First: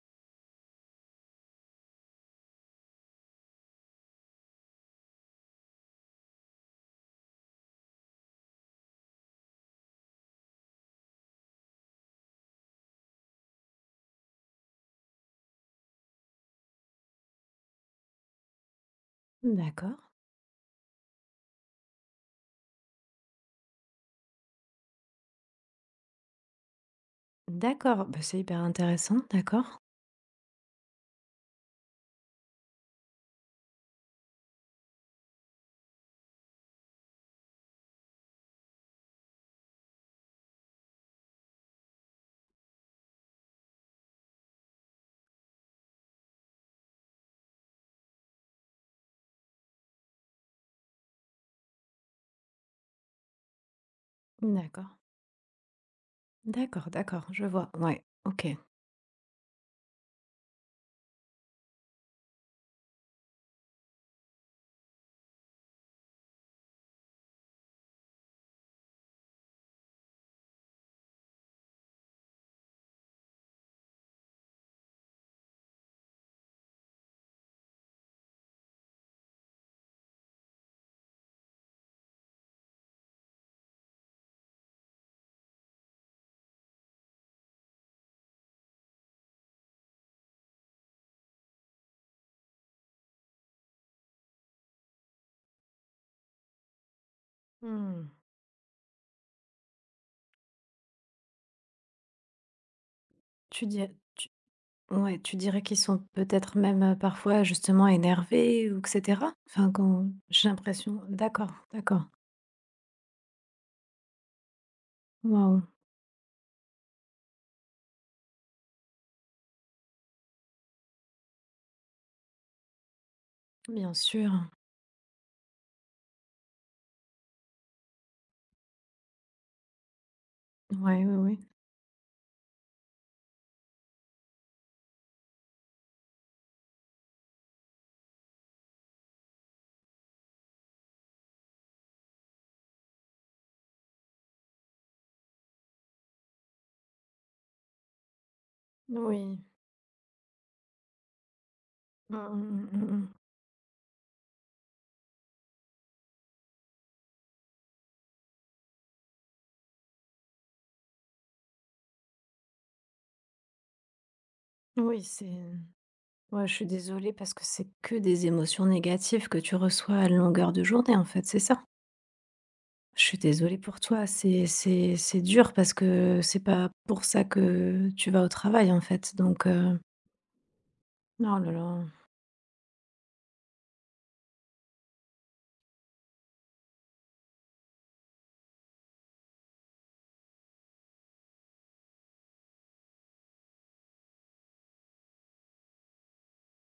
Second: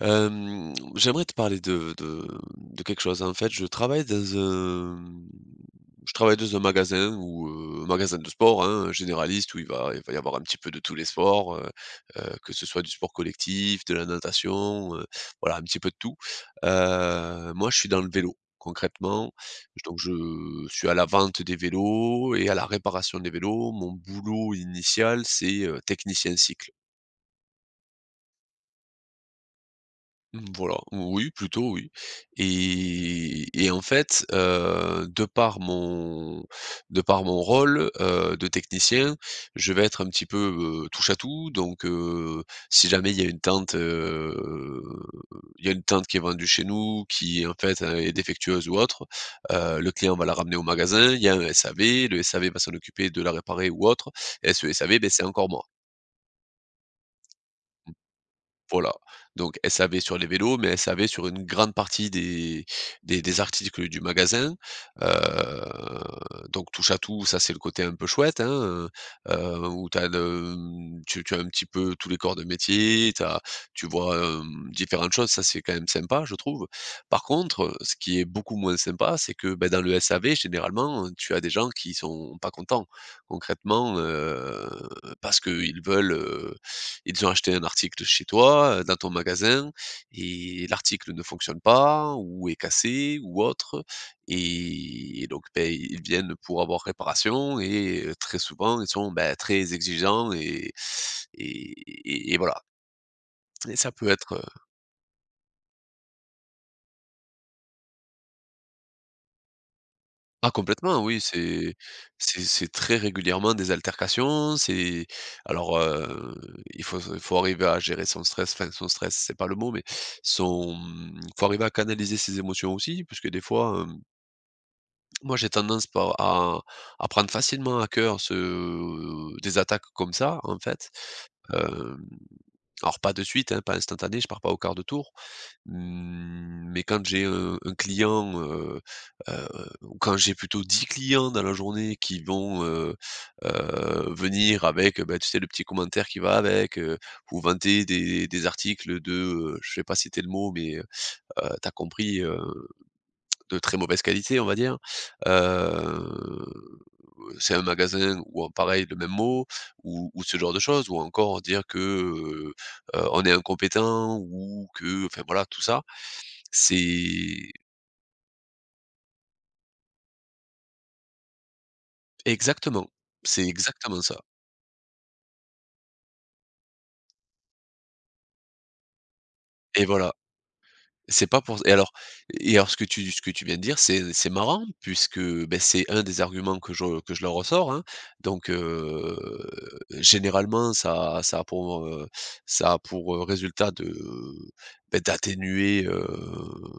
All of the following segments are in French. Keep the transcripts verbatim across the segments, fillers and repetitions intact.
Hem, j'aimerais te parler de de de quelque chose. En fait, je travaille dans un je travaille dans un magasin où, heu, magasin de sport, hein, généraliste où il va il va y avoir un petit peu de tous les sports, heu heu, que ce soit du sport collectif, de la natation, heu, voilà un petit peu de tout. Heu, moi, je suis dans le vélo concrètement, D'accord. donc je suis à la vente des vélos et à la réparation des vélos. Mon boulot initial, c'est, heu, technicien cycle. D'accord, bah, c'est hyper intéressant, d'accord. Mmh, voilà, oui, plutôt oui et et en fait, heu, de par mon de par mon rôle, heu, de technicien, je vais être un petit peu, heu, touche à tout, donc heu, si jamais il y a une tente, heu, il y a une tente qui est vendue chez nous qui en fait, heu, est défectueuse ou autre, heu, le client va la ramener au magasin, il y a un S A V, le S A V va s'en occuper de la réparer ou autre, et ce D'accord, S A V, ben c'est encore moi. d'accord, d'accord, je vois, ouais, OK. Voilà, donc S A V sur les vélos, mais S A V sur une grande partie des des des articles du magasin. Heu, donc touche à tout, ça c'est le côté un peu chouette, hein, heu où tu as le, mmh, tu tu as un petit peu tous les corps de métier, t'as tu vois, hem, différentes choses, ça c'est quand même sympa, je trouve. Par contre, ce qui est beaucoup moins sympa, c'est que, beh, dans le S A V généralement, tu as des gens qui sont pas contents. Concrètement, heu, parce qu'ils veulent, heu ils ont acheté un article chez toi, heu, dans ton magasin, et l'article ne fonctionne pas ou est cassé ou autre, et et donc, beh, ils viennent pour avoir réparation et Mmh. heu, très souvent, ils sont, bah, très exigeants et et et et voilà, Tu et dis, ça peut tu être, ouais, tu dirais qu'ils sont peut-être même, heu, parfois justement énervés ou et cetera? Enfin quand j'ai ah l'impression. complètement oui, D'accord, c'est d'accord. c'est c'est très régulièrement des altercations, c'est Waouh, alors, heu, il faut il faut arriver à gérer son stress, enfin son stress, c'est pas le mot, mais son, il faut arriver à canaliser ses émotions aussi, puisque des fois, bien hem, sûr. moi j'ai tendance par à à prendre facilement à cœur ce des attaques comme ça en fait. Ouais, oui, oui. Hem, alors pas de suite, hein, pas instantané, je pars pas au quart de tour. Mmh, mais quand j'ai, heu, un client, heu heu, ou quand j'ai plutôt dix clients dans la journée qui vont, heu heu, venir avec, bah, tu sais, le petit commentaire qui va avec, heu, ou vanter des des articles de, Oui. heu, je vais pas citer le mot, mais, heu, tu Mmh compris, mh, heu, mmh, mmh, mmh. de très mauvaise qualité, on va dire. Heu, c'est un magasin ou en pareil, le même mot ou ou ce genre de choses, ou encore dire que, heu on est incompétent, ou Oui, que, enfin c'est voilà, tout ça. ouais, je suis désolée parce que C'est c'est que des émotions négatives que tu reçois à longueur de journée en fait, c'est ça? exactement, Je suis c'est désolée pour exactement toi, ça, c'est c'est c'est dur parce que c'est pas pour ça que tu vas au travail, en fait, donc heu, et voilà. C'est oh pas là pour, et là, alors, et alors ce que tu ce que tu viens de dire, c'est c'est marrant puisque, beh, c'est un des arguments que je que je leur ressors, hein. Donc, heu, généralement ça ça a pour, heu, ça a pour, heu, résultat de, beh, d'atténuer, heu,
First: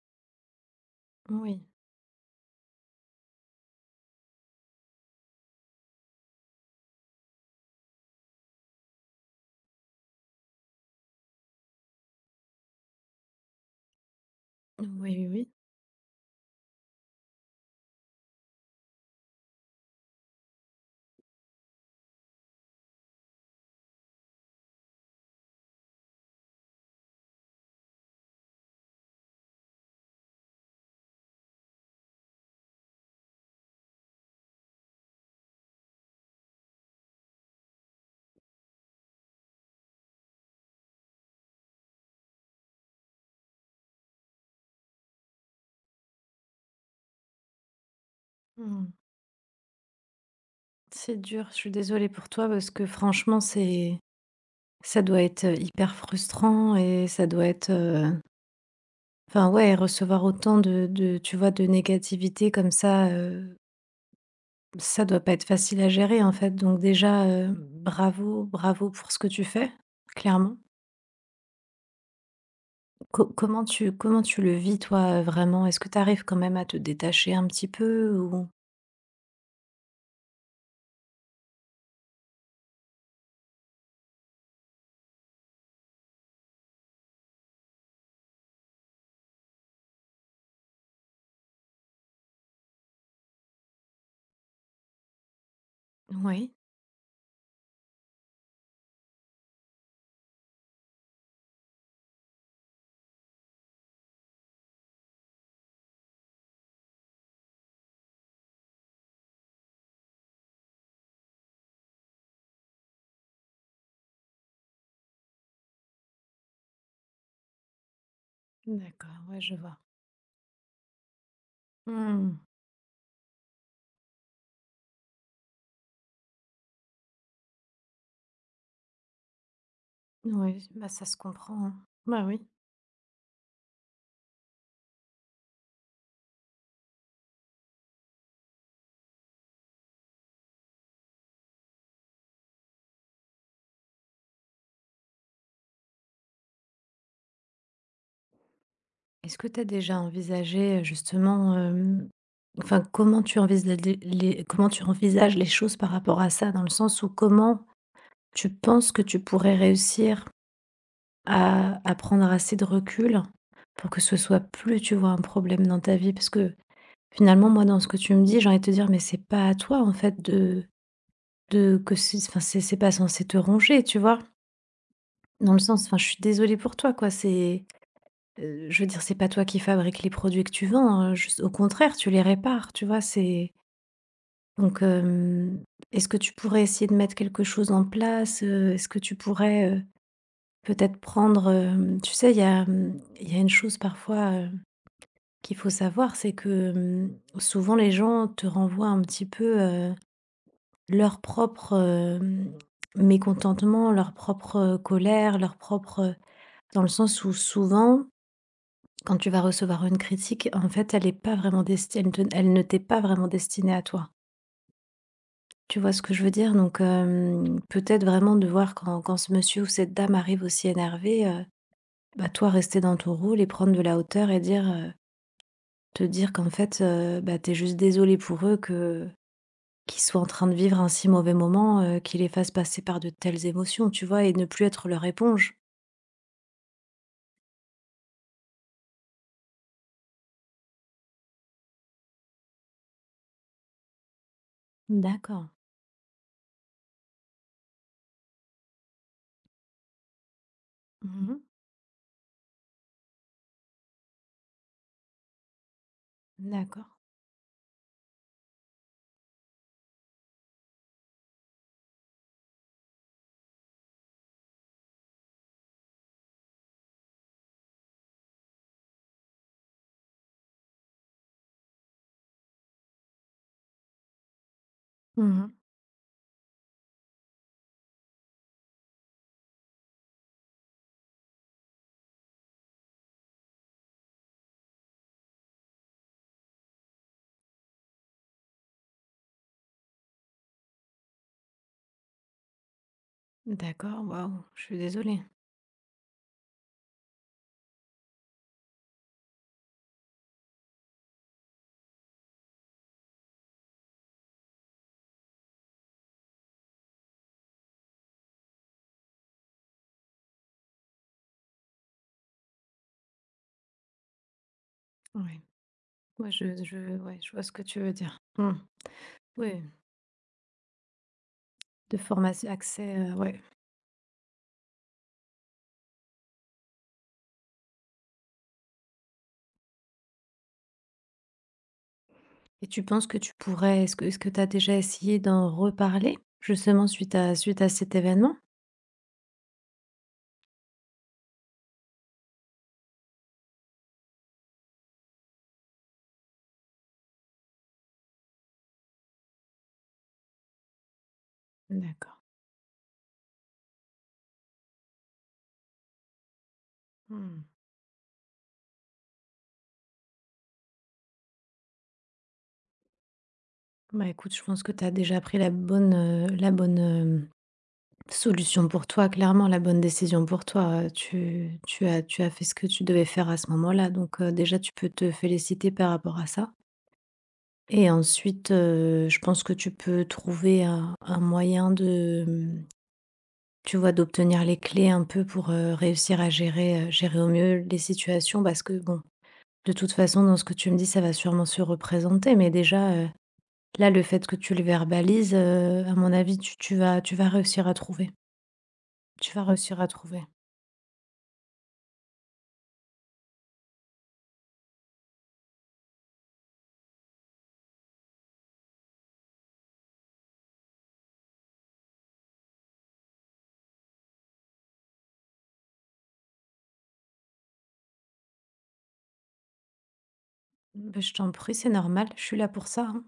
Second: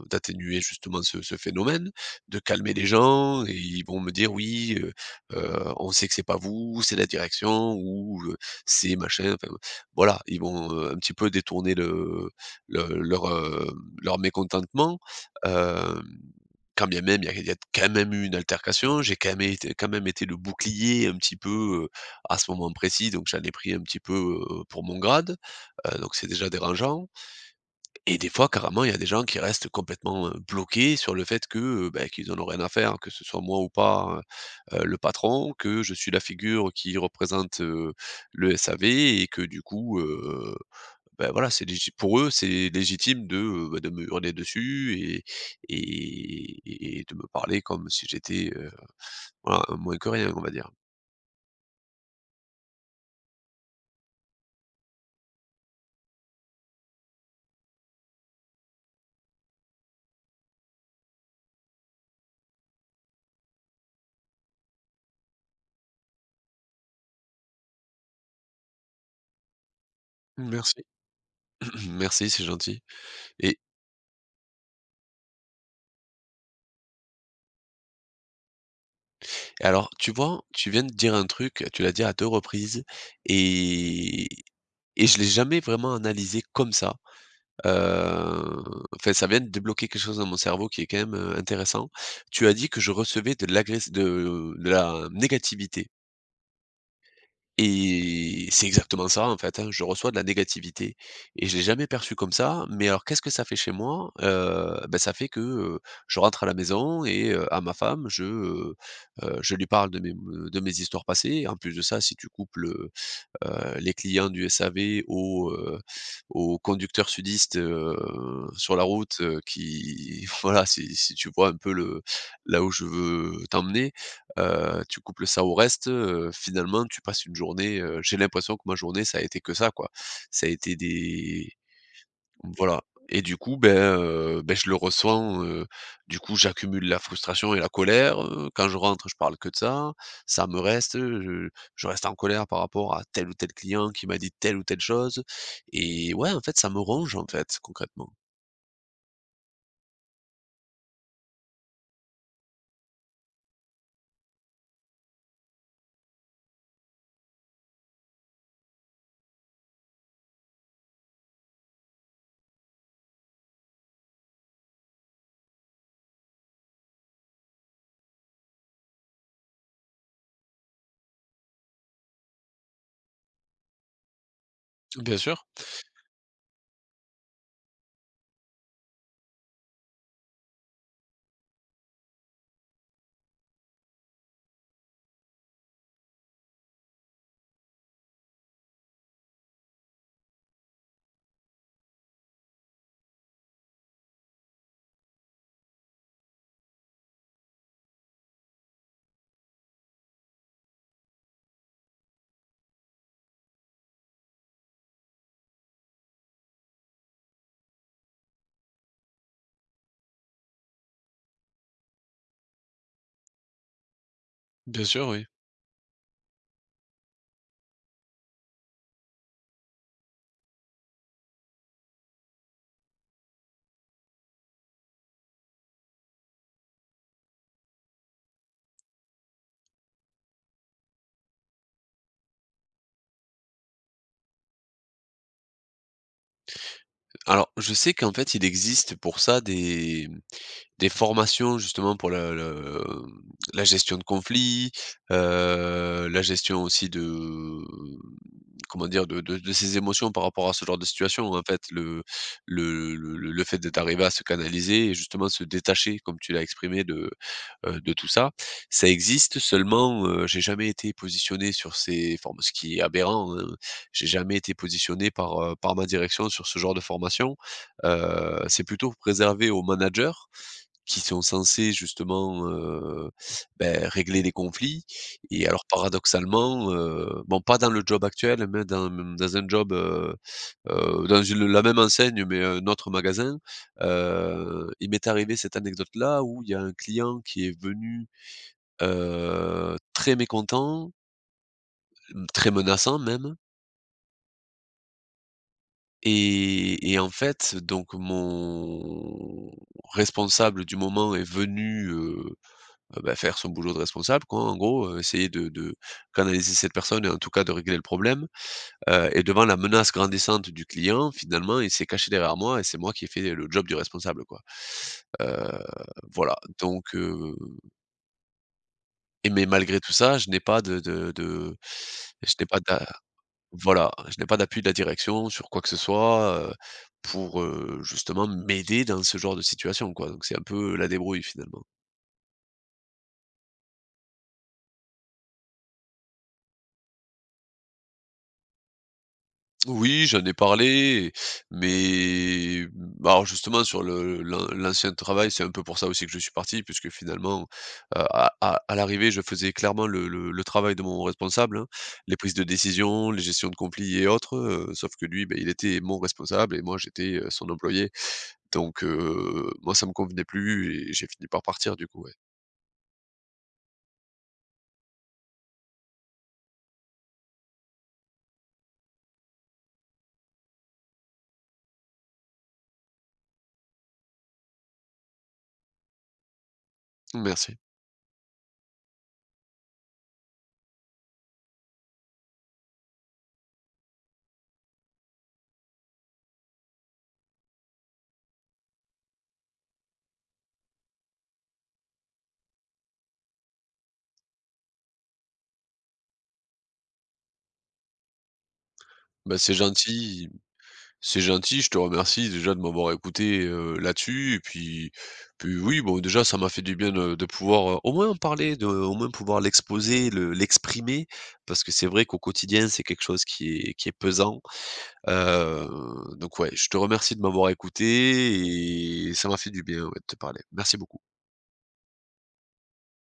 d'atténuer justement ce ce oui. phénomène, de calmer les gens, et ils vont me dire: «Oui, heu heu, on sait que c'est pas vous, c'est la direction» ou, heu, «C'est machin», enfin, voilà, ils vont, heu, un petit peu détourner le le leur, heu, leur Oui, mécontentement, oui, oui. heu, quand bien même il y a il y a quand même eu une altercation, j'ai quand même été quand même été le bouclier un petit peu, heu, à ce moment précis, donc j'en ai pris un petit peu, heu, pour mon grade, heu, donc c'est déjà dérangeant, et des fois carrément il y a des gens qui restent complètement, heu, bloqués sur le fait que, heu, bah, qu'ils en ont rien à faire, que ce soit moi ou pas, heu, le patron, que je suis la figure qui représente, heu, le S A V, et que du coup, ben voilà, c'est légi pour eux, c'est légitime de, heu, bah, de me hurler dessus, et et et de me parler comme si j'étais, heu, Mmh. voilà, un moins que rien, on va dire. C'est dur, je suis désolée pour toi parce que franchement, c'est ça doit être, euh, hyper frustrant et ça doit être, heu, enfin, ouais, recevoir autant de de tu vois, de négativité comme ça, heu, ça doit pas être facile à gérer, en fait, donc déjà, heu, bravo, bravo pour ce que tu fais, clairement. Merci, merci, c'est gentil, Co et comment tu comment tu le vis toi, heu, vraiment? Est-ce que tu arrives quand même à te détacher un petit peu ou? et alors, tu vois, tu viens de dire un truc, tu l'as dit à deux reprises, et et je l'ai jamais vraiment analysé comme ça. Heu, enfin, ça vient de débloquer quelque chose dans mon cerveau qui est quand même, heu, intéressant. Tu as dit que je recevais de l'agress de de la négativité. Oui, Et c'est exactement ça, en fait, hein. Je reçois de la négativité, et je l'ai jamais perçu comme ça. Mais alors, qu'est-ce que ça fait chez moi? Heu, bah, ça fait que, heu, je rentre à la maison, et heu, à ma femme, je, heu heu, je lui parle de mes de mes histoires passées. En plus de ça, si tu couples, heu heu, les clients du S A V aux, heu, aux conducteurs sudistes, heu, sur la d'accord, route, ouais, heu, je vois. qui voilà, si si tu vois un peu le Mmh. là où je veux t'emmener, heu, tu couples ça au reste, heu, finalement tu passes une journée, heu, j'ai l'impression que ma journée ça a été que ça, quoi. Ça a Oui, été bah, ça se des comprend, hein. Bah, oui. voilà, et du coup, ben, heu, ben, je le ressens, heu, du coup, j'accumule la frustration et la colère, heu, quand je rentre, je parle que de ça, ça me reste, je je reste en colère par rapport à tel ou tel client qui m'a dit telle ou telle chose, et ouais, en fait, ça me ronge, en fait, concrètement. Est-ce que tu as déjà envisagé, heu, justement, hem, enfin, comment tu envisages les les comment tu envisages les choses par rapport à ça? Dans le sens où comment tu penses que tu pourrais réussir à à prendre assez de recul pour que ce soit plus, tu vois, un problème dans ta vie? Parce que finalement, moi, dans ce que tu me dis, j'ai envie de te dire, mais c'est pas à toi, en fait, de de que c'est enfin, c'est c'est pas censé te ronger, tu vois? Bien sûr, Dans le sens, enfin, je suis désolée pour toi, quoi. C'est, heu, je veux dire, c'est pas toi qui fabrique les produits que tu vends, heu, juste au contraire, tu les répares, tu vois? C'est donc, hem, est-ce que tu pourrais essayer de mettre quelque chose en place, heu? Est-ce que tu pourrais, heu, peut-être prendre, hem, tu sais, il y a, hem, il y a une chose parfois, heu, qu'il faut savoir, c'est que, hem, souvent les gens te renvoient un petit peu, heu leur propre, hem, mécontentement, leur propre, heu, colère, leur propre, heu dans le sens où souvent, quand tu vas recevoir une critique, en fait, elle est pas vraiment desti elle te elle ne t'est pas vraiment destinée à toi. bien sûr, oui. Tu vois ce que je veux dire? Donc hem, peut-être vraiment de voir quand quand ce monsieur ou cette dame arrive aussi énervé, heu, bah, toi rester dans ton rôle et prendre de la hauteur et dire, heu te dire qu'en fait, heu, bah, t'es juste désolé pour eux que qu'ils soient en train de vivre un si mauvais moment, heu, qui les fasse passer par de telles émotions, tu vois? Et ne plus être leur éponge. Alors, je sais qu'en fait, il existe pour ça des, des formations justement pour le, le- la gestion de conflits, D'accord. euh, la gestion aussi de comment dire de, de, de ses émotions par rapport à ce genre de situation. Mmh. En fait, le le, le, le- le fait d'être arrivé à se canaliser et justement se détacher, comme tu l'as exprimé, D'accord. de, euh, de tout ça, ça existe. Seulement, euh, j'ai jamais été positionné sur ces formes, ce qui est aberrant, hein. J'ai jamais été positionné par, heu, par ma direction sur ce genre de formation. Heu, c'est plutôt préservé aux managers qui sont censés justement, heu, beh, régler les conflits, et Mmh. alors paradoxalement, heu, bon pas dans le job actuel, mais dans dans un job, heu heu, dans une la même enseigne mais un autre magasin, heu, il m'est arrivé cette anecdote-là où il y a un client qui est venu, heu, très mécontent, mmh, très menaçant même. D'accord, waouh, je suis désolée. Et et en fait, donc mon responsable du moment est venu, heu, ah bah, faire son boulot de responsable quoi, en gros, heu, essayer de de canaliser cette personne et en tout cas de régler le problème, heu et devant la menace grandissante du client, finalement, il s'est caché derrière moi et c'est moi qui ai fait le job du responsable, quoi. Oui. Heu, Ouais, voilà je je donc ouais, je heu vois ce que tu veux dire. Mmh. et mais Oui, malgré tout ça, je n'ai pas de de de de je n'ai formation pas d'a accès, heu, ouais. voilà, je n'ai pas d'appui de la direction sur quoi que ce soit, heu, pour, heu, justement m'aider dans ce genre de situation, quoi. Donc c'est un peu la débrouille finalement. Et tu penses que tu pourrais est-ce que est-ce que tu as déjà essayé d'en reparler? Justement suite à suite à cet événement? Oui, j'en ai parlé, mais mmh, alors justement sur le l'an l'ancien travail, c'est un peu pour ça aussi que je suis parti puisque finalement, heu, à à à l'arrivée, je faisais clairement le le le travail de mon responsable, hein. Les D'accord. prises de décision, les gestions de conflits et autres, heu, sauf que lui, beh, il était mon responsable et moi j'étais, heu, Mmh. son employé. Donc heu, moi ça me convenait plus et j'ai fini par partir du coup, ouais. Bah, écoute, je pense que tu as déjà pris la bonne, heu, la bonne, hem, solution pour toi, clairement la bonne décision pour toi, heu, tu tu as tu as fait ce que tu devais faire à ce moment-là, donc heu, déjà tu peux te féliciter par rapport à ça Merci. et ensuite, heu, je pense que tu peux trouver un un moyen de, mmh, tu vois, d'obtenir les clés un peu pour, heu, réussir à gérer, heu, gérer au mieux les situations parce que bon, de toute façon dans ce que tu me dis, ça va sûrement se représenter mais déjà, heu, là le fait que tu le verbalises, heu, à mon avis tu tu vas tu vas réussir à trouver, tu Bah, vas c'est réussir à trouver. gentil, c'est gentil, je te remercie déjà de m'avoir écouté, heu, là-dessus, et puis puis oui, bon déjà ça m'a fait du bien de de pouvoir, heu, au moins en parler, de au moins pouvoir l'exposer, le l'exprimer, parce que c'est vrai qu'au quotidien, c'est quelque chose qui est qui est pesant. Heu, donc ouais, je te remercie de m'avoir écouté, et ça m'a fait du bien, ouais, de te parler. Merci Beh, beaucoup. je t'en prie, c'est normal, je suis là pour ça, hein.